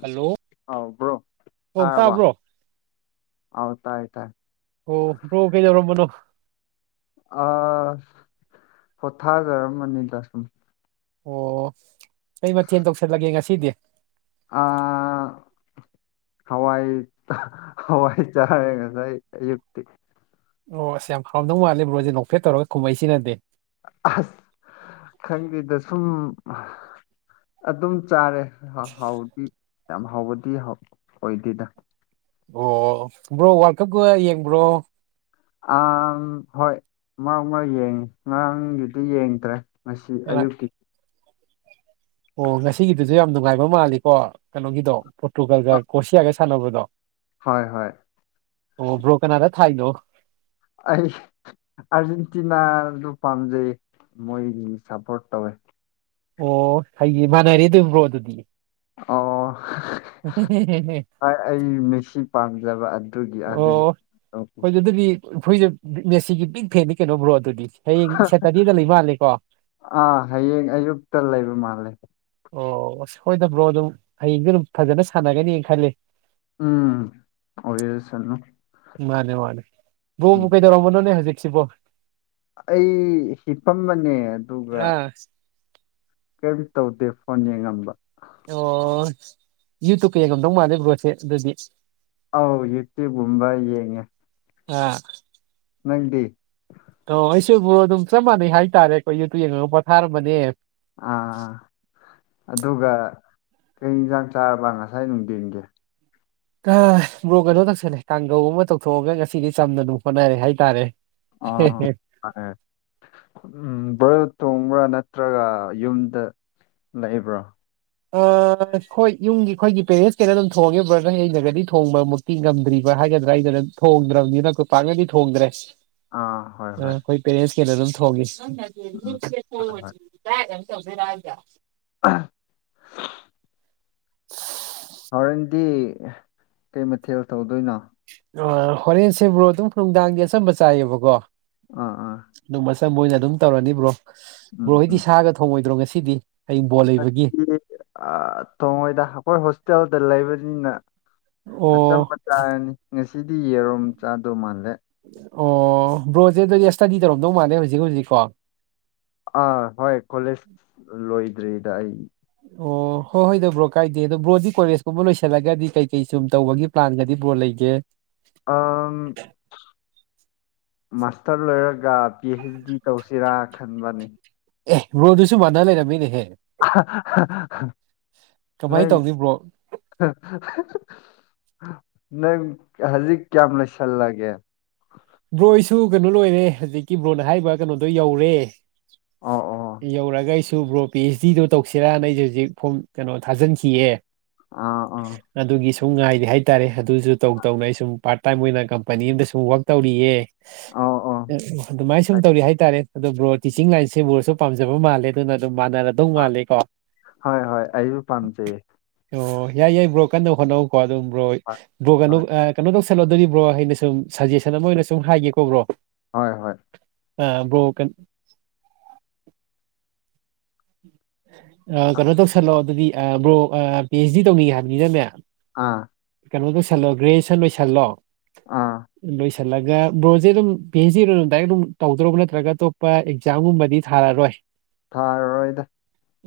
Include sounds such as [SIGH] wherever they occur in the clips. hello ꯑꯥꯎ bro ꯑꯣꯣꯡ ꯇꯥꯔꯕ ꯇꯥꯕ꯭ꯔꯣ ꯑꯥꯎ ꯇꯥꯏ ꯇꯥꯏ ꯑꯣ ꯕ꯭ꯔꯣ ꯀꯩꯗꯧꯔꯝꯕꯅꯣ ꯑ ꯄꯣꯊꯥꯖꯔꯝꯕꯅꯤꯗ ꯁꯨꯝ ꯑꯣ ꯀꯩ ꯃꯊꯦꯜ ꯇꯧꯁꯜꯂꯒꯦ ꯉꯁꯤꯗꯤ ꯑꯍ.... ꯍꯋꯥꯏ ꯍꯋꯥꯏ ꯆꯥꯏꯌꯦ ꯉꯁꯥꯏ ꯑꯌꯨꯛꯇꯤ ꯑꯣ ꯑꯁ ꯌꯥꯝ ꯍꯥꯎꯔꯝꯗꯧ ꯃꯥꯜꯂꯦ ꯕ꯭ꯔꯣ ꯍꯣꯏꯖꯦ ꯅꯣꯛꯐꯦꯠ ꯇꯧꯔꯒ ꯈꯨꯝꯃꯛꯏꯁꯤꯅꯗꯤ ꯑꯁ ꯈꯪꯗꯦꯗ ꯁꯨꯝ ꯑꯗꯨꯝ ꯆꯥꯔꯦ ꯍꯍꯥꯎ ꯍꯥꯎꯗꯤ ꯌꯥꯝ ꯍꯥꯎꯕꯗꯤ ꯍꯥꯎ ꯑꯣꯏꯗꯦꯗ ꯑꯣ ꯕ꯭ꯔꯣ ꯋꯥꯔꯜ ꯀꯞꯀ ꯌꯦꯡꯕ꯭ꯔꯣ ꯑꯝ ꯍꯣꯏ ꯃꯔꯛ ꯃꯔꯛ ꯌꯦꯡꯉꯤ ꯉꯔꯥꯡꯒꯤꯗꯤ ꯌꯦꯡꯗ꯭ꯔꯦ ꯉꯁꯤ ꯑꯌꯨꯛꯀꯤ ꯑꯣ ꯉꯁꯤꯒꯤꯗꯨꯁꯨ ꯌꯥꯝ ꯅꯨꯡꯉꯥꯏꯕ ꯃꯥꯜꯂꯤꯀꯣ ꯀꯩꯅꯣꯒꯤꯗꯣ ꯄꯣꯔꯇꯨꯒꯜꯒ ꯑ ꯀ꯭ꯔꯣꯁꯤꯌꯥꯒ ꯁꯥꯟꯅ ꯁꯥꯟꯅꯕꯗꯣ ꯍꯣꯏ ꯍꯣꯏ ꯑꯣ ꯕ꯭ꯔꯣ ꯀꯅꯥꯗ ꯊꯥꯏ ꯅꯣ ꯑꯩ ꯑꯔꯖꯦꯟꯇꯤꯅꯥꯗꯨ ꯄꯥꯝꯖꯩ ꯃꯣꯏꯒꯤ ꯁꯄꯣꯠ ꯇꯧꯋꯦ ꯑꯣ ꯑꯩꯒꯤ ꯃꯥꯟꯅꯔꯦ ꯗꯨꯝ ꯕ꯭ꯔꯣ ꯑꯗꯨꯗꯤ ꯑꯣꯍꯍ.. ꯍꯣꯏ ꯑꯩ ꯃꯤꯁꯤ ꯄꯥꯝꯖꯕ ꯑꯗꯨꯒꯤ ꯑꯗꯨꯅꯤ ꯑꯩꯈꯣꯏꯁꯦ ꯃꯦꯁꯤꯒꯤ ꯕꯤꯛ ꯐꯦꯟꯅꯤ ꯀꯩꯅꯣ ꯕ꯭ꯔꯣ ꯑꯗꯨꯗꯤ ꯍꯌꯦꯡ ꯁꯦꯇꯔꯗꯦꯗ ꯂꯩ ꯃꯥꯜꯂꯦꯀꯣ ꯇ ꯂꯩꯕ ꯃꯥꯜꯂꯦ ꯑꯣ ꯑꯁ ꯍꯣꯏꯗ ꯕ꯭ꯔꯣ ꯑꯗꯨꯝ ꯍꯌꯦꯡꯗꯤ ꯑꯗꯨꯝ ꯐꯖꯅ ꯁꯥꯟꯅꯒꯅꯤꯅ ꯈꯜꯂꯦ ꯎꯝ ꯑꯣꯏꯔꯁꯅꯨ ꯃꯥꯅꯦ ꯃꯥꯅꯦ ꯕ꯭ꯔꯣꯕꯨ ꯎꯝ ꯀꯩꯗꯧꯔꯝꯕꯅꯣꯅꯦ ꯍꯧꯖꯤꯛꯁꯤꯕꯣ ꯑꯩ ꯍꯤꯞꯄꯝꯕꯅꯦ ꯑꯗꯨꯒ ꯑꯥ ꯀꯔꯤꯝ ꯇꯧꯗꯦ ꯐꯣꯟ ꯌꯦꯡꯉꯝꯕ ꯑꯣ ꯌꯨ ꯇ꯭ꯌꯨꯞꯀ ꯌꯦꯡꯉꯝꯗꯧ ꯃꯥꯜꯂꯦ ꯕ꯭ꯔꯣꯁꯦ ꯑꯗꯨꯗꯤ ꯑꯥꯎ ꯌꯨ ꯇ꯭ꯌꯨꯞ ꯒꯨꯝꯕ ꯌꯦꯡꯉꯦ ꯑꯥ ꯅꯪꯗꯤ ꯑꯣ ꯑꯩꯁꯨ ꯕ꯭ꯔꯣ ꯑꯗꯨꯝ ꯆꯞ ꯃꯥꯟꯅꯩ ꯍꯥꯏꯇꯥꯔꯦ ꯑꯩꯈꯣꯏ ꯌꯨ ꯇ꯭ꯌꯨꯞ ꯌꯦꯡꯉ ꯄꯣꯊꯥꯔꯝꯕꯅꯦ ꯑꯥ ꯑꯥ ꯑꯗꯨꯒ ꯀꯩ ꯌꯦꯟꯁꯥꯡ ꯆꯥꯔꯕ ꯉꯁꯥꯏ ꯅꯨꯡꯊꯤꯟꯒꯤ ꯍꯑ... ꯕ꯭ꯔꯣ ꯀꯩꯅꯣ ꯇꯧꯁꯜꯂꯦ ꯀꯥꯡꯒꯧ ꯑꯃ ꯇꯧꯊꯣꯛꯑꯒ ꯉꯁꯤꯗꯤ ꯆꯝꯅ ꯑꯗꯨꯝ ꯍꯣꯠꯅꯔꯦ ꯍꯥꯏꯇꯥꯔꯦ [UNINTELLIGIBLE] ꯕ꯭ꯔꯥ ꯅꯠꯇ꯭ꯔꯒ ꯌꯨꯝꯗ ꯂꯩꯕ꯭ꯔꯣ ꯑ ꯍꯣꯏ ꯌꯨꯝꯒꯤ ꯑꯩꯈꯣꯏꯒꯤ ꯄꯦꯔꯦꯟꯁ ꯀꯩꯅ ꯑꯗꯨꯝ ꯊꯣꯡꯉꯤ ꯕ꯭ꯔꯗꯔ ꯑꯩꯅꯒꯗꯤ ꯊꯣꯡꯕꯃꯛꯇꯤ ꯉꯝꯗ꯭ꯔꯤꯕ ꯍꯥꯏꯒꯗ꯭ꯔꯥ ꯑꯩꯅꯗꯪ ꯊꯣꯡꯗ꯭ꯔꯕꯅꯤꯅꯀꯣ ꯄꯥꯛꯅꯗꯤ ꯊꯣꯡꯗ꯭ꯔꯦ ꯑꯥ ꯍꯣꯏ ꯍꯣꯏ ꯑꯩꯈꯣꯏ ꯎꯝ ꯍꯣꯏ [UNINTELLIGIBLE] ꯑ ꯍꯣꯔꯦꯟꯗꯤ ꯀꯩ ꯃꯊꯦꯜ ꯇꯧꯗꯣꯏꯅꯣ ꯑ ꯍꯣꯔꯦꯟꯁꯦ ꯕ꯭ꯔꯣ ꯑꯗꯨꯝ ꯅꯨꯡꯗꯥꯡꯒꯤ ꯑꯆꯝꯕ ꯆꯥꯏꯌꯦꯕꯀꯣ ꯑꯥ ꯑꯥ ꯃꯣꯏꯅ ꯑꯗꯨꯝ ꯇꯧꯔꯅꯤ ꯕ꯭ꯔꯣ ꯕ꯭ꯔꯣ ꯍꯣꯏꯗꯤ ꯁꯥꯒ ꯊꯣꯡꯉꯣꯏꯗ꯭ꯔꯣ ꯉꯁꯤꯗꯤ ꯍꯌꯦꯡ ꯕꯣꯜ ꯂꯩꯕꯒꯤ ꯑꯍꯍꯍ.. ꯊꯣꯡꯉꯣꯏꯗ ꯑꯩꯈꯣꯏ ꯍꯣꯁꯇꯦꯜꯗ ꯂꯩꯕꯅꯤꯅ ꯑꯆꯝꯕ ꯑꯣ ꯆꯥꯔꯅꯤ ꯉꯁꯤꯗꯤ ꯌꯦꯔꯨꯝ ꯆꯥꯗꯧ ꯃꯥꯜꯂꯦ ꯑꯣ ꯕ꯭ꯔꯣ ꯁꯦ ꯑꯗꯨꯗꯤ ꯏ꯭ꯁꯇꯗꯤ ꯇꯧꯔꯝꯗꯧ ꯃꯥꯜꯂꯦ ꯍꯧꯖꯤꯛ ꯍꯧꯖꯤꯛꯀꯣ ꯑꯥ ꯍꯣꯏ ꯀꯣꯂꯦꯖ ꯂꯣꯏꯗ꯭ꯔꯤꯗ ꯑꯩ ꯑꯣ ꯍꯣꯏ ꯍꯣꯏꯗ ꯕ꯭ꯔꯣ ꯀꯥꯏꯗꯦ ꯑꯗꯣ ꯕ꯭ꯔꯣꯗꯤ ꯀꯣꯂꯦꯖꯀꯨꯝꯕ ꯂꯣꯏꯁꯤꯜꯂꯒꯗꯤ ꯀꯩ ꯀꯩ ꯁꯨꯝ ꯇꯧꯕꯒꯤ ꯄ꯭ꯂꯥꯟꯒꯗꯤ ꯕ꯭ꯔꯣ ꯂꯩꯒꯦ ꯑ ꯃꯥꯥꯁꯇꯔ ꯂꯣꯏꯔꯒ ꯄꯤ ꯑꯩꯩꯆ ꯗꯤ ꯇꯧꯁꯤꯔꯥ ꯈꯟꯕꯅꯤ ꯑꯦ ꯔꯣꯗꯨꯁꯨ ꯃꯥꯟꯅ ꯂꯩꯔꯝꯃꯤꯅꯦꯍꯦ ꯀꯃꯥꯏꯅ ꯂꯩ ꯇꯧꯅꯤ ꯕ꯭ꯔꯣ [UNINTELLIGIBLE] ꯅꯪ ꯍꯧꯖꯤꯛ ꯀꯌꯥꯝ ꯂꯩꯁꯜꯂꯒꯦ ꯕ꯭ꯔꯣꯏꯁꯨ ꯀꯩꯅꯣ ꯂꯣꯏꯔꯦ ꯍꯧꯖꯤꯛꯀꯤ ꯕ꯭ꯔꯣꯅ ꯍꯥꯏꯔꯤꯕ ꯀꯩꯅꯣꯗꯣ ꯌꯧꯔꯦ ꯑꯣ ꯑꯣ ꯌꯧꯔꯒ ꯑꯗꯨꯨ ꯕ꯭ꯔꯣ ꯄꯤ ꯑꯩꯆ ꯗꯤꯗꯣ ꯇꯧꯁꯤꯔꯥ ꯅ ꯑꯩꯁꯦ ꯍꯧꯖꯤꯛ ꯐꯣꯝ ꯀꯩꯅꯣ ꯊꯥꯖꯤꯟꯈꯤꯌꯦ ꯑꯥ ꯑꯥ ꯑꯗꯨꯒꯤ ꯁꯨꯝ ꯉꯥꯏꯔꯤꯦ ꯍꯥꯏꯇꯥꯔꯦ ꯑꯗꯨꯁꯨ ꯇꯧ ꯇꯧꯅ ꯑꯩ ꯁꯨꯝ ꯄꯥꯔꯠ ꯇꯥꯏꯝ ꯑꯣꯏꯅ ꯀꯝꯄꯅꯤ ꯑꯗ ꯁꯨꯝ ꯋꯛ ꯇꯧꯔꯤꯌꯦ ꯑꯣ ꯑꯣ ꯑꯗꯨꯃꯥꯏꯅ ꯁꯨꯝ ꯇꯧꯔꯤ ꯍꯥꯏꯇꯥꯔꯦ ꯑꯗꯨꯣ ꯕ꯭ꯔꯣ ꯇꯤꯆꯤꯡ ꯂꯥꯏꯟꯁꯦ ꯭ꯔꯣꯁꯨ ꯄꯥꯝꯖꯕ ꯃꯥꯜꯂꯦ ꯑꯗꯨꯅ ꯑꯗꯨꯝ ꯃꯥꯟꯅꯔ ꯑꯗꯨꯧ ꯃꯥꯜꯂꯤ ꯀꯣ ꯍꯣꯏ ꯍꯣꯏ ꯑꯩꯁꯨ ꯄꯥꯝꯖꯩ ꯑꯣ ꯌꯥꯏ ꯌꯥꯏ ꯕ꯭ꯔꯣ ꯀꯟꯅ ꯍꯣꯠꯅꯧꯀꯣ ꯑꯗꯨꯝ ꯍꯣꯏ ꯕ꯭ꯔꯣꯕ꯭ꯔꯣ ꯀꯩꯅꯣ ꯍꯣꯏ ꯀꯩꯅꯣ ꯇꯧꯁꯜꯂꯣꯗꯣꯔꯤꯕ꯭ꯔꯣ ꯑꯩꯅ ꯁꯨꯝꯖꯦꯁ ꯑꯃ ꯑꯣꯏꯅ ꯁꯨꯝ ꯍꯥꯏꯒꯦ ꯀꯣꯕ꯭ꯔꯣ ꯍꯣꯏ ꯍꯣꯏ ꯑ ꯕ꯭ꯔꯣꯀꯟ ꯀꯩꯅꯣ ꯇꯧꯁꯜꯂꯣ ꯑꯗꯨꯗꯤ ꯕ꯭ꯔꯣ ꯄꯤ ꯑꯩꯆ ꯗꯤ ꯇꯧꯅꯤꯡꯉꯦ ꯍꯥꯏꯕꯅꯤꯅꯅꯦ ꯑꯥ ꯀꯩꯅꯣ ꯂꯣꯏꯁꯜꯂꯣ ꯒ꯭ꯔꯦꯖꯨꯦꯁꯟ ꯂꯣꯏꯁꯜꯂꯣ ꯑꯥ ꯜꯂꯒ ꯕ꯭ꯔꯣꯁꯦ ꯑꯗꯨꯝ ꯄꯤ ꯑꯩꯩꯆ ꯗꯤꯗ ꯗꯥꯏ ꯑꯗꯨꯝ ꯇꯧꯗ꯭ꯔꯕ ꯅꯠꯇ꯭ꯔꯒ ꯑꯇꯣꯞꯄ ꯑꯦꯛꯖꯥꯝꯒꯨꯝꯕꯗꯤ ꯊꯥꯔꯔꯣꯏ ꯊꯥꯔꯔꯣꯏꯗ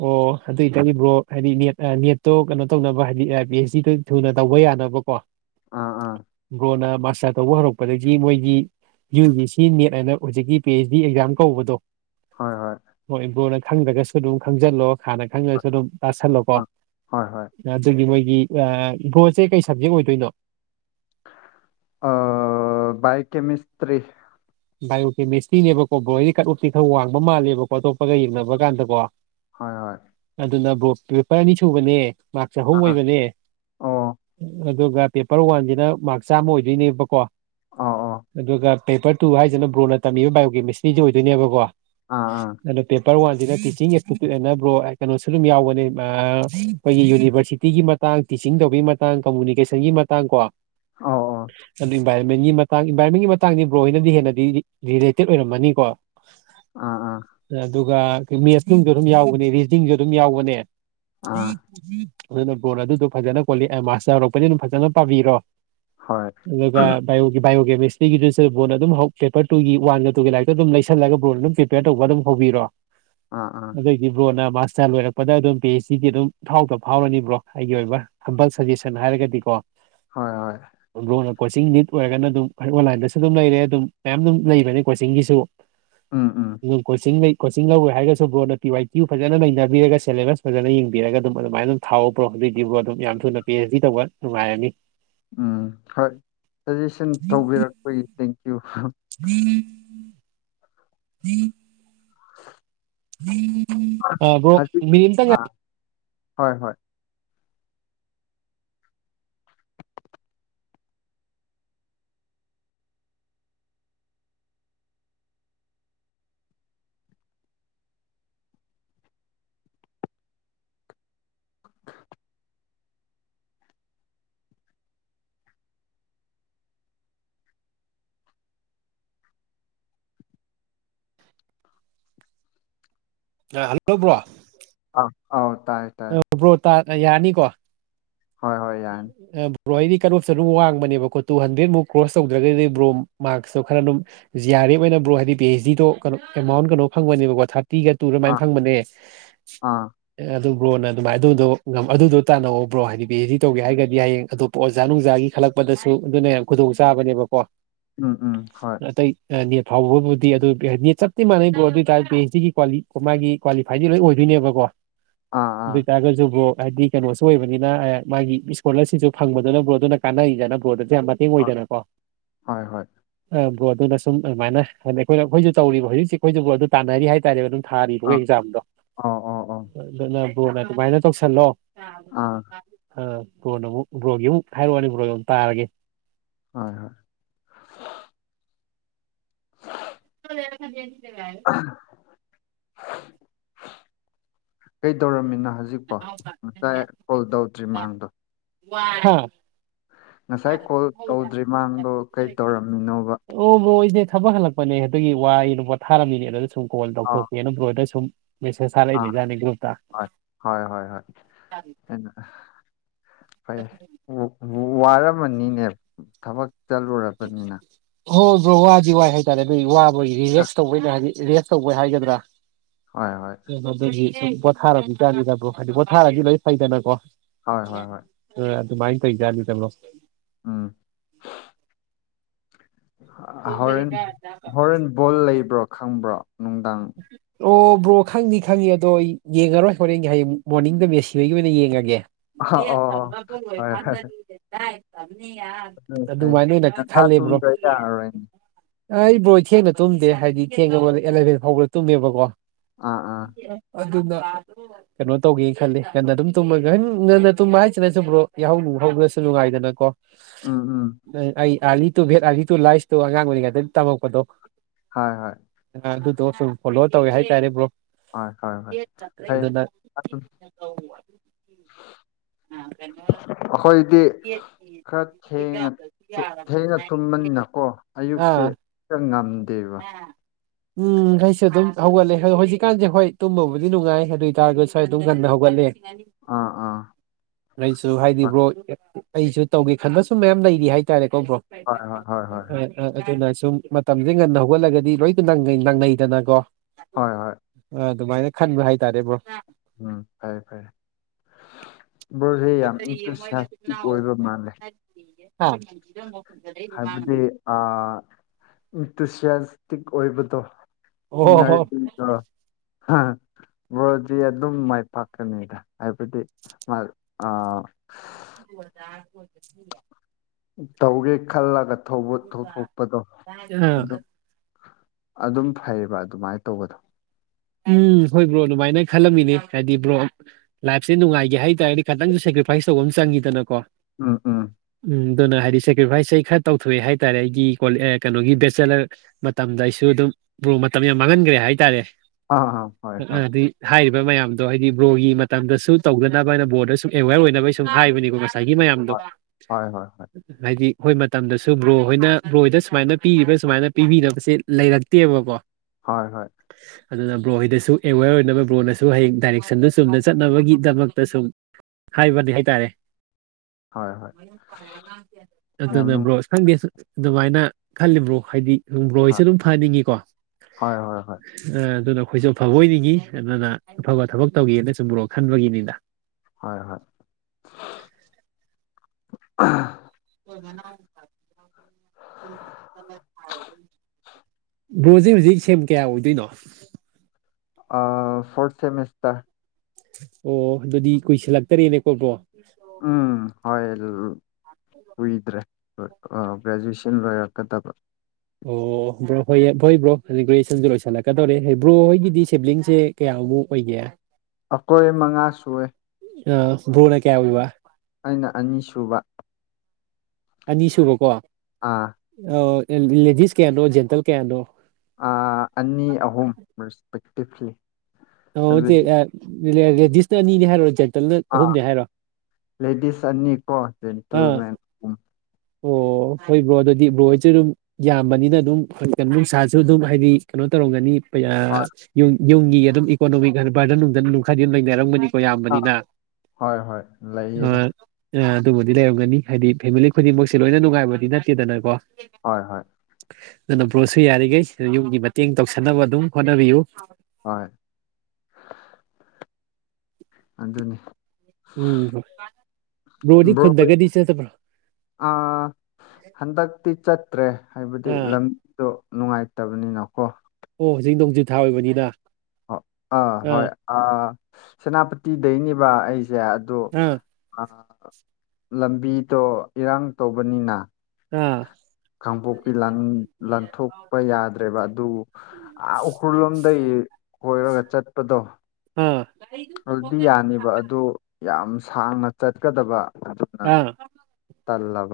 ꯑꯣ ꯑꯗꯨꯏꯇꯥꯕ꯭ꯔꯣ ꯍꯥꯏꯗꯤ ꯅꯦꯠ ꯅꯦꯠꯇꯣ ꯀꯩꯅꯣ ꯇꯧꯅꯕ ꯍꯥꯏꯗꯤ ꯄꯤ ꯑꯩꯆ ꯗꯤꯗ ꯊꯨꯅ ꯇꯧꯕ ꯌꯥꯅꯕ ꯀꯣ ꯑꯥ ꯑꯥ ꯕ꯭ꯔ‌ꯣꯅ ꯃꯥꯁꯇꯔ ꯇꯧꯕ ꯍꯧꯔꯛꯄꯗꯒꯤ ꯃꯣꯏꯒꯤ ꯌꯨ ꯅꯤ ꯁꯤ ꯅ‌ꯦꯠ ꯍꯥꯏꯅ ꯍꯧꯖꯤꯛꯀꯤ ꯄꯤ ꯑꯩꯆ ꯗꯤ ꯑꯦꯛꯖꯥꯝ ꯀꯧꯕꯗꯣ ꯍꯣꯏ ꯕ꯭ꯔ‌ꯣꯅ ꯈꯪꯗ꯭ꯔꯒꯁꯨ ꯑꯗꯨꯝ ꯈꯪꯖꯤꯜꯂꯣ ꯍꯥꯟꯅ ꯈꯪꯉꯁꯨ ꯑꯗꯨꯝ ꯇꯥꯁꯜꯂꯣꯀꯣ ꯑꯥ ꯍꯣꯏ ꯍꯣꯏ ꯑꯗꯨꯒꯤ ꯃꯣꯏ ꯒꯤ-ꯑ ꯕ꯭ꯔ‌ꯣꯁꯤ ꯀꯩ ꯁꯕꯖꯦꯛ ꯑꯣꯏꯗꯣꯏꯅꯣ ꯑ ꯕꯏ ꯀꯦꯃꯤꯁꯇ꯭ꯔꯤ ꯕꯥꯏꯑꯣ ꯀꯦꯃꯤꯁꯇ꯭ꯔꯤꯅꯦꯕꯀꯣ ꯕ꯭ꯔ‌ꯣꯍ‌ꯣꯏ ꯀꯠ ꯎꯞꯇꯤ ꯈ꯭ꯔꯥ ꯋꯥꯡꯕ ꯃꯥꯜꯂꯦꯕꯀꯣ ꯑꯇꯣꯞꯄꯒ ꯌꯦꯡꯅꯕ ꯀꯥꯟꯗꯀꯣ ꯍꯣꯏ ꯍꯣꯏ ꯑꯗꯨꯅ ꯕꯣꯔ ꯄꯦꯄꯔ ꯑꯅꯤ ꯁꯨꯕꯅꯦ ꯃꯥꯔꯛ ꯆꯍꯨꯝ ꯑꯥ ꯑꯣꯏꯕꯅꯦ ꯑꯣ ꯑꯗꯨꯒ ꯄꯦꯄꯔ ꯋꯥꯟꯁꯤꯅ ꯃꯥꯔꯛ ꯆꯥꯝꯃ ꯑꯣꯏꯗꯣꯏꯅꯦꯕꯀꯣ ꯑꯣ ꯑꯣ ꯑꯗꯨꯒ ꯄꯦꯄꯔ ꯇꯨ ꯍꯥꯏꯁꯤꯅ ꯕ꯭ꯔꯣꯟꯅ ꯇꯝꯃꯤꯕ ꯕꯥꯏꯑꯣꯀꯦꯃꯤꯁꯇ꯭ꯔꯤꯁ ꯑꯣꯏꯗꯣꯏꯅꯦꯕꯀꯣ ꯑꯥ ꯑꯥ ꯑꯗ‌ꯣ ꯁꯃꯥꯔꯠ ꯋꯥꯟꯁꯤꯅ ꯇꯤꯆꯤꯡꯇꯤꯇꯨꯠ꯭ꯔꯣ ꯀꯩꯅꯣꯁꯨ ꯑꯗꯨ ꯌꯥꯎꯒꯅꯤ ꯑꯩꯈꯣꯏꯒꯤ ꯌꯨꯅꯤꯚꯔꯁꯤꯇꯤꯒꯤ ꯃꯇꯥꯡ ꯇꯤꯆꯤꯡ ꯇꯧꯕꯒꯤ ꯃꯇꯥꯡ ꯀꯝꯃꯨꯅꯤꯀꯦꯁꯟꯒꯤ ꯃꯇꯥꯡ ꯀꯣ ꯑꯣ ꯑꯣ ꯑꯗꯨ ꯏꯟꯚꯥꯏꯔꯣꯟꯃꯦꯟꯒꯤ ꯃꯇꯥꯡ ꯏꯟꯚꯥꯏꯔꯣꯟꯃꯦꯟꯒꯤ ꯃꯇꯥꯡꯗꯤ ꯕ꯭ꯔꯣ ꯍ‌ꯣꯏ ꯗꯤ ꯍꯦꯟꯅꯗꯤ ꯔꯤꯂꯦꯇꯦꯠ ꯑꯣꯏꯔꯝꯃꯅꯤꯀꯣ ꯑꯥ ꯑꯥ ꯑꯗꯨꯒ ꯃꯦꯠꯁꯀꯤꯁꯨ ꯑꯗꯨꯝ ꯌꯥꯎꯒꯅꯤ ꯔꯤꯖꯅꯤꯡꯁꯨ ꯑꯗꯨꯝ ꯌꯥꯎꯒꯅꯦ ꯑꯥ ꯑꯗꯨꯅ ꯕꯣꯔꯣꯟ ꯑꯗꯨꯗꯣ ꯐꯖꯅ ꯈꯣꯜꯂꯤ ꯑ ꯃꯥꯁ ꯌꯥꯧꯔꯛꯄꯅꯤ ꯑꯗꯨꯝ ꯐꯖꯅ ꯄꯥꯕꯤꯔꯣ ꯍꯣꯏ ꯑꯗꯨꯒ ꯕꯥꯏꯑꯣ ꯀ‌ꯦꯃ‌ꯦꯁꯇ꯭ꯔꯤꯒꯤꯗꯨꯁ ꯕ꯭ꯔ‌ꯣꯅ ꯑꯗꯨꯝ ꯍꯧꯛ ꯄ‌ꯦꯄꯔ ꯇꯨꯒꯤ ꯋꯥꯟꯒ ꯇꯨꯒ ꯂꯥꯏꯔꯤꯛꯇꯨ ꯑꯗꯨꯝ ꯂꯩꯁꯜꯂꯒ ꯑꯗꯨꯝ ꯄ꯭ꯔꯤꯄꯦꯌꯔ ꯇꯧꯕ ꯑꯗꯨꯝ ꯍꯧꯕꯤꯔꯣ ꯑꯥ ꯑꯥ ꯑꯗ‌ꯣꯏꯗꯤ ꯕ꯭ꯔꯣꯅ ꯃꯥꯁꯇꯔ ꯂꯣꯏꯔꯛꯄꯗ ꯑꯗꯨꯝ ꯄꯤ ꯑꯩꯆ ꯗꯤ ꯑꯗꯨꯝ ꯐꯥꯎꯗ ꯐꯥꯎꯔꯅꯤꯕ꯭ꯔꯣ ꯑꯩꯒꯤ ꯑꯣꯏꯕ ꯍꯝꯕꯜ ꯁꯖꯦꯁꯟ ꯍꯥꯏꯔꯒꯗꯤꯀꯣ ꯍꯣꯏ ꯍꯣꯏ ꯕ꯭ꯔꯣꯅ ꯀꯣꯆꯤꯡ ꯅꯤꯠ ꯑꯣꯏꯔꯒꯅ ꯑꯗꯨꯝ ꯑꯣꯟꯂꯥꯏꯟꯗꯁꯨ ꯑꯗꯨꯝ ꯂꯩꯔꯦ ꯑꯗꯨꯝ ꯃꯌꯥꯝ ꯑꯗꯨꯝ ꯂꯩꯕꯅꯤ ꯀꯣꯆꯤꯡꯒꯤꯁꯨ ꯎꯝ ꯎꯝ ꯀꯣꯏꯁꯤꯡ ꯕ‌ꯦꯡ ꯀꯣꯆꯤꯡ ꯂꯧꯋꯦ ꯍꯥꯏꯔꯒꯁꯨ ꯕꯣꯔꯗꯅ ꯄꯤ ꯋꯥꯏ ꯇ꯭ꯌꯨ ꯐꯖꯅ ꯅꯩꯅꯕꯤꯔꯒ ꯁꯦꯂꯦꯕꯁ ꯐꯖꯅ ꯌꯦꯡꯕꯤꯔꯒ ꯑꯗꯨꯝ ꯑꯗꯨꯃꯥꯏꯅ ꯑꯗꯨꯝ ꯊꯥꯎꯑꯣꯕ꯭ꯔꯣ ꯑꯗꯨꯕꯨ ꯑꯗꯨꯝ ꯌꯥꯝ ꯊꯨꯅ ꯄꯤ ꯑꯩꯆ ꯗꯤ ꯇꯧꯕ ꯅꯨꯡꯉꯥꯏꯔꯅꯤ ꯎꯝ ꯍꯣꯏ ꯁꯖꯦꯁꯟ ꯇꯧꯕꯤꯔꯛꯄꯒꯤ ꯊꯦꯡ꯭ꯌꯨ [UNINTELLIGIBLE] [INAUDIBLE] ꯑꯣ ꯕ꯭ꯔ‌ꯣ ꯍꯧꯖꯤꯛ ꯃꯤꯅꯤꯠ ꯑꯥ ꯑꯃꯇꯪ ꯍꯣꯏ ꯍꯣꯏ ꯍꯜꯂꯣ ꯕ꯭ꯔꯣ ꯑꯥ ꯑꯥꯎ ꯇꯥꯏ ꯇꯥꯏ ꯕ꯭ꯔꯣ ꯇ ꯌꯥꯅꯤꯀꯣ ꯍꯣꯏ ꯍꯣꯏ ꯌꯥꯟ ꯕ꯭ꯔꯣ ꯑꯩꯗꯤ ꯀꯠ ꯑꯣꯐꯁꯨ ꯑꯗꯨꯝ ꯋꯥꯡꯕꯅꯦꯕꯀꯣ ꯇꯨ ꯍꯟꯗ꯭ꯔꯦꯗꯃꯨꯛ ꯀ꯭ꯔꯣ ꯇꯧꯗ꯭ꯔꯒꯗꯤ ꯕ꯭ꯔꯣ ꯃꯥꯔꯛꯁꯨ ꯈꯔ ꯑꯗꯨꯝ ꯗꯥꯏꯦꯛ ꯑꯣꯏꯅ ꯕꯣ ꯍꯥꯏꯗꯤ ꯄꯤ ꯑꯩꯆ ꯗꯣ ꯀꯩꯅ ꯑꯦꯥꯎꯟ ꯀꯣ ꯐꯪꯒꯅꯦꯕꯀꯣ ꯊꯥꯔ ꯇꯤꯒ ꯇꯨꯔ ꯑꯥ ꯑꯗꯨꯃꯥꯏꯅ ꯐꯪꯕꯅꯦ ꯑꯥ ꯑꯗꯨ ꯕ꯭ꯔꯣꯅ ꯑꯗꯨꯃꯥꯏꯅ ꯑꯗꯨꯗꯣ ꯑꯗꯨꯗꯣ ꯇꯥꯟꯅ ꯕ꯭ꯔꯣ ꯍꯥꯏꯗꯤꯗꯤ ꯇꯧꯒꯦ ꯍꯥꯏꯔꯒꯗꯤ ꯍꯌꯦꯡ ꯑꯇꯣꯞꯄ ꯑꯣꯖꯥ ꯅꯨꯡꯖꯥꯒꯤ ꯈꯜꯂꯛꯄꯗꯁꯨ ꯑꯗꯨꯅ ꯌꯥꯝ ꯈꯨꯗꯣꯡꯆꯥꯥꯕꯅꯦꯕꯀꯣ ꯎꯝ ꯎꯝ ꯍꯣꯏ ꯑꯇꯩ ꯍꯥꯏꯗꯤ ꯍꯥꯎꯕꯕꯨꯗꯤ ꯑꯗꯨ ꯆꯞꯠꯇꯤ ꯃꯥꯟꯅꯩ ꯕ꯭ꯔꯣ ꯑꯗꯨ ꯑꯣꯏꯇꯥꯔꯗꯤ ꯕꯦꯟꯁꯇꯒꯤ ꯃꯥꯒꯤ ꯀ꯭ꯋꯥꯂꯤꯐꯥꯏꯗꯤ ꯂꯣꯏ ꯑꯣꯏꯗꯣꯏꯅꯦꯕꯀꯣ ꯑꯥ ꯑꯥ ꯑꯣꯏꯇꯥꯔꯒꯁꯨ ꯕ꯭ꯔ‌ꯣ ꯍꯥꯏꯗꯤ ꯀꯩꯅꯣꯁꯨ ꯑꯣꯏꯕꯅꯤꯅ ꯃꯥꯒꯤ ꯏꯁꯀꯣꯂꯔꯁꯤꯞꯁꯨ ꯐꯪꯕꯗꯨꯅ ꯕ꯭ꯔꯣ ꯑꯗꯨꯅ ꯀꯥꯟꯅꯏꯗꯅꯕ꯭ꯔꯣꯗꯗꯤ ꯌꯥꯝ ꯃꯇꯦꯡ ꯍꯣꯏ ꯑꯣꯏꯗꯅꯀꯣ ꯍꯣꯏ ꯍꯣꯏ ꯑ ꯑꯗꯨꯅ ꯁꯨꯝ ꯑꯗꯨꯃꯥꯏꯅ ꯍꯥꯏ ꯑꯩꯈꯣꯏꯅ ꯑꯩꯈꯣꯏꯁꯨ ꯇꯧꯔꯤꯕ ꯍꯧꯖꯤꯛꯖꯤꯛ ꯑꯩꯈꯣꯏꯁꯨꯕꯨ ꯑꯗꯨ ꯇꯥꯟꯅꯔꯤ ꯍꯥꯏꯇꯥꯔꯦ ꯑꯗꯨꯝ ꯊꯥꯔꯤꯕꯒ ꯑꯥ ꯑꯦꯛꯖꯥꯝꯗꯣ ꯑꯣ ꯑꯣ ꯑꯣ ꯑꯗꯨꯅ ꯕꯣꯔꯅ ꯑꯗꯨꯃꯥꯏꯅ ꯇꯧꯁꯜꯂꯣ ꯑꯥ ꯕ꯭ꯔꯣꯅ ꯑꯃꯨꯛ ꯕ꯭ꯔꯣꯒꯤ ꯑꯃꯨꯛ ꯍꯥꯏꯔꯛꯑꯣꯅꯤ ꯕ꯭ꯔꯣꯒꯤ ꯑꯃꯨꯛ ꯇꯥꯔꯒꯦ ꯍꯣꯏ ꯍꯣꯏ ꯈꯗꯒ ꯀꯩ ꯇꯧꯔꯝꯃꯤꯅ ꯍꯧꯖꯤꯛꯄꯣ ꯉꯆꯥꯥꯏ ꯀꯣꯜ ꯇꯧꯗ꯭ꯔꯤ ꯃꯥꯡꯗꯣ [INAUDIBLE] ꯉꯁꯥꯏ ꯀꯣꯜ ꯇꯧꯗ꯭ꯔꯤ ꯃꯥꯡꯗꯣ ꯀꯩ ꯇꯧꯔꯝꯃꯤꯅꯣꯕ ꯑꯣ ꯔꯣꯖꯗ ꯁꯕ ꯍꯜꯂꯛꯄꯅꯦ ꯑꯗꯨꯒꯤ ꯋꯥ ꯅꯨꯨꯄꯥ ꯊꯥꯔꯝꯃꯤꯅꯦ ꯑꯗꯨꯗ ꯁꯨꯝ ꯀꯣꯜ ꯑꯥ ꯇꯧꯊꯣꯛꯀꯦꯅ ꯕ꯭ꯔꯣꯗ ꯁꯨꯝ ꯃꯁꯦ ꯆꯂꯦ ꯃꯤ ꯑꯥ ꯌꯥꯥꯅꯤ ꯀ꯭ꯔꯨꯕ ꯇ ꯍꯣꯏ ꯍꯣꯏ ꯍꯣꯏ ꯍꯣꯏ ꯐꯩ ꯋꯥꯔꯝꯃꯅꯤꯅꯦ ꯊꯕꯛ ꯆꯠꯂꯨꯔꯕꯅꯤꯅ ꯍꯣꯏ ꯕ꯭ꯔꯣ ꯋꯥꯗꯤ ꯋꯥꯏ ꯍꯥꯏꯇꯥꯔꯦ ꯅꯣꯏ ꯋꯥꯕꯒꯤ ꯔꯤꯂꯦꯛꯁ ꯇꯧꯕ ꯍꯥꯏꯗꯤ ꯔꯤꯦꯛꯁ ꯇꯧꯕꯩ ꯍꯥꯏꯒꯗ꯭ꯔꯥ ꯍꯣꯏ ꯍꯣꯏ ꯀꯩꯅꯣ ꯑꯗꯨꯗꯤ ꯄꯣꯊꯥꯔꯗꯤ ꯆꯥꯒꯗꯕꯣ ꯍꯥꯏꯗꯤ ꯄꯣꯊꯥꯔꯗꯤ ꯂꯣꯏ ꯐꯩꯗꯅꯀꯣ ꯍꯣꯏ ꯍꯣꯏ ꯍꯣꯏ ꯑꯗꯨꯨꯃꯥꯏꯅ ꯇꯖꯣ ꯎꯝ ꯍꯣꯔꯦꯟ ꯍꯣꯔꯦꯟ ꯕꯣꯜ ꯂꯩꯕ꯭ꯔꯣ ꯈꯪꯕ꯭ꯔꯣ ꯅꯨꯡꯗꯥꯡ ꯑꯣ ꯕ꯭ꯔꯣ ꯈꯪꯅꯤ ꯈꯪꯉꯤ ꯑꯗꯣ ꯌꯦꯡꯉꯔꯣꯏ ꯍꯣꯔꯦꯟ ꯍꯌꯦꯡ ꯃꯣꯔꯅꯤꯡꯗ ꯃꯦ ꯁꯤꯕꯩꯒꯤ ꯑꯣꯏꯅ ꯌꯦꯡꯉꯒꯦ ꯑ ꯌꯦ ꯑꯣ ꯆꯣꯏ ꯍꯣꯏ ꯍꯣꯏ ꯐꯗꯔ ꯇꯥꯏ ꯑꯗꯨ ꯐꯩ ꯑꯗꯨꯃꯥꯏꯅ ꯑꯣꯏꯅ ꯉꯟꯇꯥ ꯈꯜꯂꯤꯕ꯭ꯔꯣ ꯇꯨꯝꯗ ꯑꯩ ꯌꯥꯔꯔꯣꯏꯅꯦ ꯑꯩ ꯕ꯭ꯔꯣ ꯊꯦꯡꯅ ꯇꯨꯝꯗꯦ ꯍꯥꯏꯗꯤ ꯊꯦꯡꯅꯕꯅꯕꯗ ꯑꯦꯂꯚꯦꯟ ꯐꯥꯎꯕꯗ ꯇꯨꯝꯃꯦꯕꯀꯣ ꯑꯥ ꯑꯥ ꯑꯗꯨꯅ ꯀꯩꯅꯣ ꯇꯧꯒꯦꯅ ꯈꯜꯂꯤ ꯉꯟꯅ ꯑꯗꯨꯝ ꯇꯨꯝꯕ ꯉꯍ ꯉꯟꯅ ꯇꯨꯝꯕ ꯍꯥꯏꯁꯤꯅꯁꯨꯕ꯭ꯔꯣ ꯌꯥꯍꯧꯍꯧꯕꯗ꯭ꯔꯁꯨ ꯅꯨꯡꯉꯥꯏꯗꯅꯀꯣ ꯎꯝ ꯎꯝ ꯑꯩ ꯑꯥꯂꯤ ꯇꯨ ꯚꯦꯠ ꯑꯥꯂꯤ ꯇꯨ ꯂꯥꯏꯁꯇꯨ ꯑꯉꯥꯡ ꯑꯣꯏꯔꯤ ꯉꯇꯗꯤ ꯇꯝꯃꯛꯄꯗꯣ ꯍꯣꯏ ꯍꯣꯏ ꯑꯗ ꯁꯨꯝ ꯐꯣꯂꯣ ꯇꯧꯋꯦ ꯍꯥꯏꯇꯥꯔꯦ ꯕꯣ ꯍꯣꯏ ꯍꯣꯏ ꯍꯣꯏ ꯐꯩ ꯑꯗꯨꯅ ꯑ ꯀꯩꯅꯣ ꯑꯩꯈꯣꯏꯗꯤ ꯈꯔ ꯊꯉ ꯊꯦꯡꯅ ꯇꯨꯝꯕꯅꯤꯅꯀꯣ ꯑꯌꯨꯛꯁꯤꯦ ꯑꯥ ꯛꯇ ꯉꯝꯗꯦꯕ ꯎꯝ ꯑꯩꯁꯨ ꯑꯗꯨꯝ ꯍꯧꯒꯠꯂꯦ ꯍꯧꯖꯤꯛꯀꯥꯟꯁꯦ ꯍꯣꯏ ꯇꯨꯝꯕꯕꯨꯗꯤ ꯅꯨꯡꯉꯥꯏ ꯑꯗꯨ ꯑꯣꯏꯇꯥꯔꯒꯁꯨ ꯑꯩ ꯑꯗꯨꯝ ꯉꯟꯅ ꯍꯧꯒꯠꯂꯦ ꯑꯥ ꯑꯥ ꯑꯩꯁꯨ ꯍꯥꯏꯗꯤꯕ꯭ꯔꯣ ꯑꯩꯁꯨ ꯇꯧꯒꯦ ꯈꯟꯕꯁꯨ ꯃꯌꯥꯝ ꯂꯩꯔꯤ ꯍꯥꯏꯇꯥꯔꯦ ꯀ꯭ꯔꯣ ꯍꯣꯏ ꯍꯣꯏ ꯍꯣꯏ ꯍꯣꯏ ꯍꯣꯏ ꯁꯨꯝ ꯃꯇꯝꯁꯦ ꯉꯟꯅ ꯍꯧꯒꯠꯂꯒꯗꯤ ꯂꯣꯏꯅ ꯅꯪꯅꯩꯗꯅꯀꯣ ꯍꯣꯏ ꯍꯣꯏ ꯍꯣꯏ ꯑ ꯑꯗꯨꯃꯥꯏꯅ ꯈꯟꯕ ꯍꯥꯏꯇꯥꯔꯦꯕꯣ ꯎꯝ ꯐꯔꯦ ꯐꯔꯦ ꯕ꯭ꯔꯣꯁꯦ ꯌꯥꯝ ꯃꯣꯏ ꯏꯟꯇꯨꯁꯤꯌꯥꯁꯇꯤꯛ ꯃꯆꯤꯟꯅꯥꯎ ꯑꯣꯏꯕ ꯃꯥꯜꯂꯦ ꯍꯥꯏꯕꯗꯤ ꯏꯟꯇꯨꯁꯤꯌꯥꯁꯇꯤꯛ ꯑꯣꯏꯕꯗꯣ ꯍꯣ ꯏꯟꯅꯔꯀ ꯣꯗꯤ ꯑꯗꯨꯝ ꯃꯥꯏ ꯄꯥꯛꯀꯅꯤꯗ ꯍꯥꯏꯕꯗꯤ ꯃꯥ ꯑ ꯗ ꯇꯧꯒꯦ ꯈꯜꯂꯒ ꯊ ꯊꯧꯊꯣꯛꯄꯗꯣ ꯑ ꯑꯗꯨꯝ ꯑꯗꯨꯝ ꯐꯩꯔꯤꯕ ꯑꯗꯨꯃꯥꯏꯅ ꯇꯧꯕꯗꯣ ꯎꯝ ꯍꯣꯏ ꯕ꯭ꯔꯣ ꯑꯗꯨꯃꯥꯏꯅ ꯈꯜꯂꯝꯃꯤꯅꯦ ꯍꯥꯏꯗꯤ ꯕ꯭ꯔꯣ ꯂꯥꯏꯐꯁꯦ ꯅꯨꯡꯉꯥꯏꯒꯦ ꯍꯥꯏꯇꯥꯥꯔꯗꯤ ꯈꯤꯇꯪꯁꯨ ꯁꯦꯡ ꯁꯦ꯭ꯔꯤꯐꯥꯏꯁ ꯇꯧꯕ ꯑꯃ ꯆꯪꯈꯤꯗꯀꯣ ꯎꯝ ꯎꯝ ꯑꯗꯨꯅ ꯍꯥꯏꯗꯤ ꯁꯦꯀ꯭ꯔꯤꯐꯥꯏꯁꯦ ꯑꯩ ꯈꯔ ꯇꯧꯊꯣꯛꯑꯦ ꯍꯥꯏꯇꯥꯔꯦ ꯑꯩꯒꯤꯣ ꯀꯩꯅꯣꯒꯤ ꯕꯦꯆꯦꯂꯔ ꯃꯇꯝꯗ ꯑꯩꯁꯨ ꯑꯗꯨꯝ ꯕ꯭ꯔꯣ ꯃꯇꯝ ꯌꯥꯝ ꯃꯥꯡꯍꯟꯈ꯭ꯔꯦ ꯍꯥꯏꯇꯥꯔꯦ ꯑꯥ ꯑꯥ ꯍꯣꯏ ꯍꯣꯏ ꯍꯥꯏꯗꯤ ꯍꯥꯏꯔꯤꯕ ꯃꯌꯥꯝꯗꯣ ꯍꯥꯏꯗꯤ ꯕ꯭ꯔꯣꯒꯤ ꯃꯇꯝꯗꯁꯨ ꯇꯧꯗꯅꯕ ꯍꯥꯏꯅ ꯕꯣꯔꯗ ꯁꯨꯝ ꯑꯦꯋꯦꯌꯔ ꯑꯣꯏꯅꯕꯒꯤ ꯁꯨꯝ ꯍꯥꯏꯕꯅꯤꯀꯣ ꯉꯁꯥꯏꯒꯤ ꯃꯌꯥꯝꯗꯣ ꯍꯣꯏ ꯍꯣꯏ ꯍꯣꯏ ꯍꯥꯏꯗꯤ ꯑꯩꯈꯣꯏ ꯃꯇꯝꯗꯁꯨ ꯕ꯭ꯔꯣ ꯍꯣꯏꯅ ꯕ꯭ꯔꯣꯗ ꯁꯨꯃꯥꯏꯅ ꯄꯤꯔꯤꯕꯥ ꯁꯨꯃꯥꯏꯅ ꯄꯤꯕꯤꯅꯕꯁꯦ ꯂꯩꯔꯛꯇꯦꯕꯀꯣ ꯍꯣꯏ ꯍꯣꯏ ꯑꯗꯨꯅ ꯕ꯭ꯔꯣ ꯍꯣꯏꯗꯁꯨ ꯑꯦꯋꯦꯌꯔ ꯑꯣꯏꯅꯕ ꯕ꯭ꯔꯣꯅꯁꯨ ꯍꯌꯦꯡ ꯗꯥꯏꯔꯦꯛꯁꯟꯗꯨ ꯆꯨꯝꯅ ꯆꯠꯅꯕꯒꯤꯗꯃꯛꯇ ꯁꯨꯝ ꯍꯥꯏꯕꯗꯤ ꯍꯥꯏꯇꯥꯔꯦ ꯍꯣꯏ ꯍꯣꯏ ꯌꯥꯝ ꯅꯨꯡ ꯑ꯭ꯔꯣꯁ ꯈꯪꯗꯁ ꯑꯗꯨꯃꯥꯏꯅ ꯈꯜꯂꯤꯕ꯭ꯔꯣ ꯍꯥꯏꯗꯤ ꯅꯨꯝꯕ꯭ꯔꯣ ꯑꯩꯁꯨ ꯍꯣꯏ ꯑꯗꯨꯝ ꯐꯅꯤꯡꯉꯤꯀꯣ ꯍꯣꯏ ꯍꯣꯏ ꯍꯣꯏ ꯑꯗꯨꯅ ꯑꯩꯈꯣꯏꯁꯨ ꯑꯐꯕ ꯑꯣꯏꯅꯤꯒꯤ ꯑꯗꯨꯅ ꯑꯐꯕ ꯊꯕꯛ ꯇꯧꯒꯦꯅꯁꯨꯨꯝ ꯃꯣꯔꯣ ꯈꯟꯕꯒꯤꯅꯤꯗ ꯍꯣꯏ ꯍꯣꯏ [INAUDIBLE] ꯕꯣꯖꯤꯦ ꯍꯧꯖꯤꯛ ꯁꯦꯝ ꯀꯌꯥ ꯑꯣꯏꯗꯣꯏꯅꯣ ꯑ ꯐꯣꯔꯊ ꯁꯦꯃꯤꯁꯇꯔ ꯑꯣ ꯑꯗꯨꯗꯤ ꯀꯨꯏꯁꯜꯂꯛꯇꯔꯦꯅꯦ ꯀꯣꯛꯠꯇ꯭ꯔꯣ ꯎꯝ ꯍ ꯍꯏꯗ꯭ꯔꯦ ꯒ꯭ꯔꯦꯖꯨꯑꯦꯁꯟ ꯂꯣꯏꯔꯛꯀꯗꯕ ꯑꯣ ꯕ꯭ꯔꯣ ꯍꯣꯏ ꯍ ꯍꯣꯏ ꯕ꯭ꯔꯣꯗꯤ ꯒ꯭ꯔꯦꯖꯨꯦꯁꯟꯁꯨ ꯂꯣꯏꯁꯤꯜꯂꯛꯀꯗꯧꯔꯦ ꯕ꯭ꯔꯣ ꯍꯣꯏꯒꯤꯗꯤ ꯁꯦꯕꯂꯤꯡꯁꯦ ꯀꯌꯥꯃꯨꯛ ꯑꯣꯏꯒ ꯑꯩꯈꯣꯏ ꯃꯉꯥ ꯁꯑꯦ ꯑ ꯣꯅ ꯀꯌꯥ ꯑꯣꯏꯕ ꯑꯩꯅ ꯑꯅꯤ ꯁꯨꯕ ꯑꯅꯤ ꯁꯕꯀꯣ ꯑꯥ ꯂꯦꯗꯤꯁ ꯀꯌꯥꯅꯣ ꯖꯦꯟꯇꯜ ꯀꯌꯥꯅꯣ ꯑꯅꯤ ꯑꯍꯨꯝ ꯔꯦꯁꯄꯦꯛꯇꯤꯚꯂꯤ ꯦꯅꯦ ꯍꯔ ꯑꯣꯏꯖ ꯑ ꯂꯩꯦꯗꯤꯁ ꯑꯅꯤ ꯀꯣ ꯟꯇꯜ ꯃ ꯑꯣ ꯑꯣ ꯍꯣꯏ ꯕ꯭ꯔꯣ ꯑꯗꯨꯗꯤ ꯕ꯭ꯔꯣꯁꯨ ꯑꯗꯨꯝ ꯌꯥꯝꯕꯅꯤꯅ ꯑꯗꯨꯝ ꯍꯀ ꯅꯨꯡꯁꯥꯁꯨ ꯑꯗꯨꯝ ꯍꯥꯏꯗꯤ ꯀꯩꯅꯣ ꯇꯧꯔꯝꯒꯅꯤ ꯍꯣꯏ ꯌꯨꯝꯒꯤ ꯑꯗꯨꯝ ꯏꯀꯣꯅꯣꯃꯤꯛ ꯕꯔꯗꯟ ꯅꯨꯡꯗꯟ ꯅꯨꯡꯈꯥꯏꯗꯤ ꯑꯗꯨ ꯂꯩꯅꯔꯝꯒꯅꯤ ꯑꯥ ꯌꯥꯝꯕꯅꯤꯅ ꯍꯣꯏ ꯍꯣꯏ ꯂꯩꯌꯦꯗ ꯑ ꯑ ꯑꯗꯨꯃꯗꯤ ꯂꯩꯔꯝꯒꯅꯤ ꯍꯥꯏꯗꯤ ꯐꯦꯃꯤꯂꯤ ꯈꯨꯗꯤꯡꯃꯛꯁꯦ ꯂꯣꯏꯅ ꯅꯨꯡꯉꯥꯏꯕꯗꯤ ꯅꯠꯇꯦꯗꯅꯀꯣ ꯍꯣꯏ ꯍꯣꯏ ꯑꯗꯨꯅ ꯕ꯭ꯔꯣꯁꯨ ꯌꯥꯔꯤꯒꯩ ꯌꯨꯝꯒꯤ ꯃꯇꯦꯡ ꯇꯧꯁꯟꯅꯕ ꯑꯗꯨꯝ ꯍꯣꯠꯅꯕꯤꯌꯨ ꯍꯣꯏ [INAUDIBLE] ꯑꯗꯨꯅꯤ ꯎꯝ ꯕ꯭ꯔꯣꯗꯤ ꯈꯨꯟꯗꯒꯗꯤ ꯆꯠꯇꯕ꯭ꯔꯣ [INAUDIBLE] ꯑꯥ ꯍꯟꯗꯛꯇꯤ ꯆꯠ ꯇ꯭ꯔꯦ ꯍꯥꯏꯕꯗꯤ ꯑꯥ ꯂꯝꯕꯤꯗꯣ ꯅꯨꯡꯉꯥꯏꯇꯕꯅꯤꯅꯀꯣ ꯑꯣ ꯍꯧꯖꯤꯛꯀꯤꯗꯣ ꯍꯧꯖꯤꯛ ꯊꯥ ꯑꯣꯏꯕꯅꯤꯅ ꯑ ꯑ ꯍꯣꯏ ꯑꯥ ꯑꯥ ꯁꯦꯅꯥꯄꯇꯤꯗꯩꯅꯦꯕ ꯑꯩ ꯖꯦ ꯑꯗꯨ ꯑꯥ ꯑꯥ ꯂꯝꯕꯤꯗꯣ ꯏꯔꯥꯡ ꯇꯧꯕꯅꯤꯅ ꯎꯝ ꯀꯥꯡꯄꯣꯛꯄꯤ ꯂꯥꯟ ꯂꯥꯟꯊꯣꯛꯄ ꯌꯥꯗ꯭ꯔꯦꯕ ꯑꯗꯨ ꯑꯥ ꯎꯈ꯭ꯔꯨꯜ ꯂꯣꯝꯗꯩ ꯀꯣꯏꯔꯒ ꯆꯠꯄꯗꯣ ꯑꯥ ꯑꯗꯨꯗꯤ ꯌꯥꯅꯤꯕ ꯑꯗꯨ ꯌꯥꯝ ꯁꯥꯡꯅ ꯆꯠꯀꯗꯕ ꯑꯗꯨꯅ ꯑꯥ ꯇꯜꯂꯕ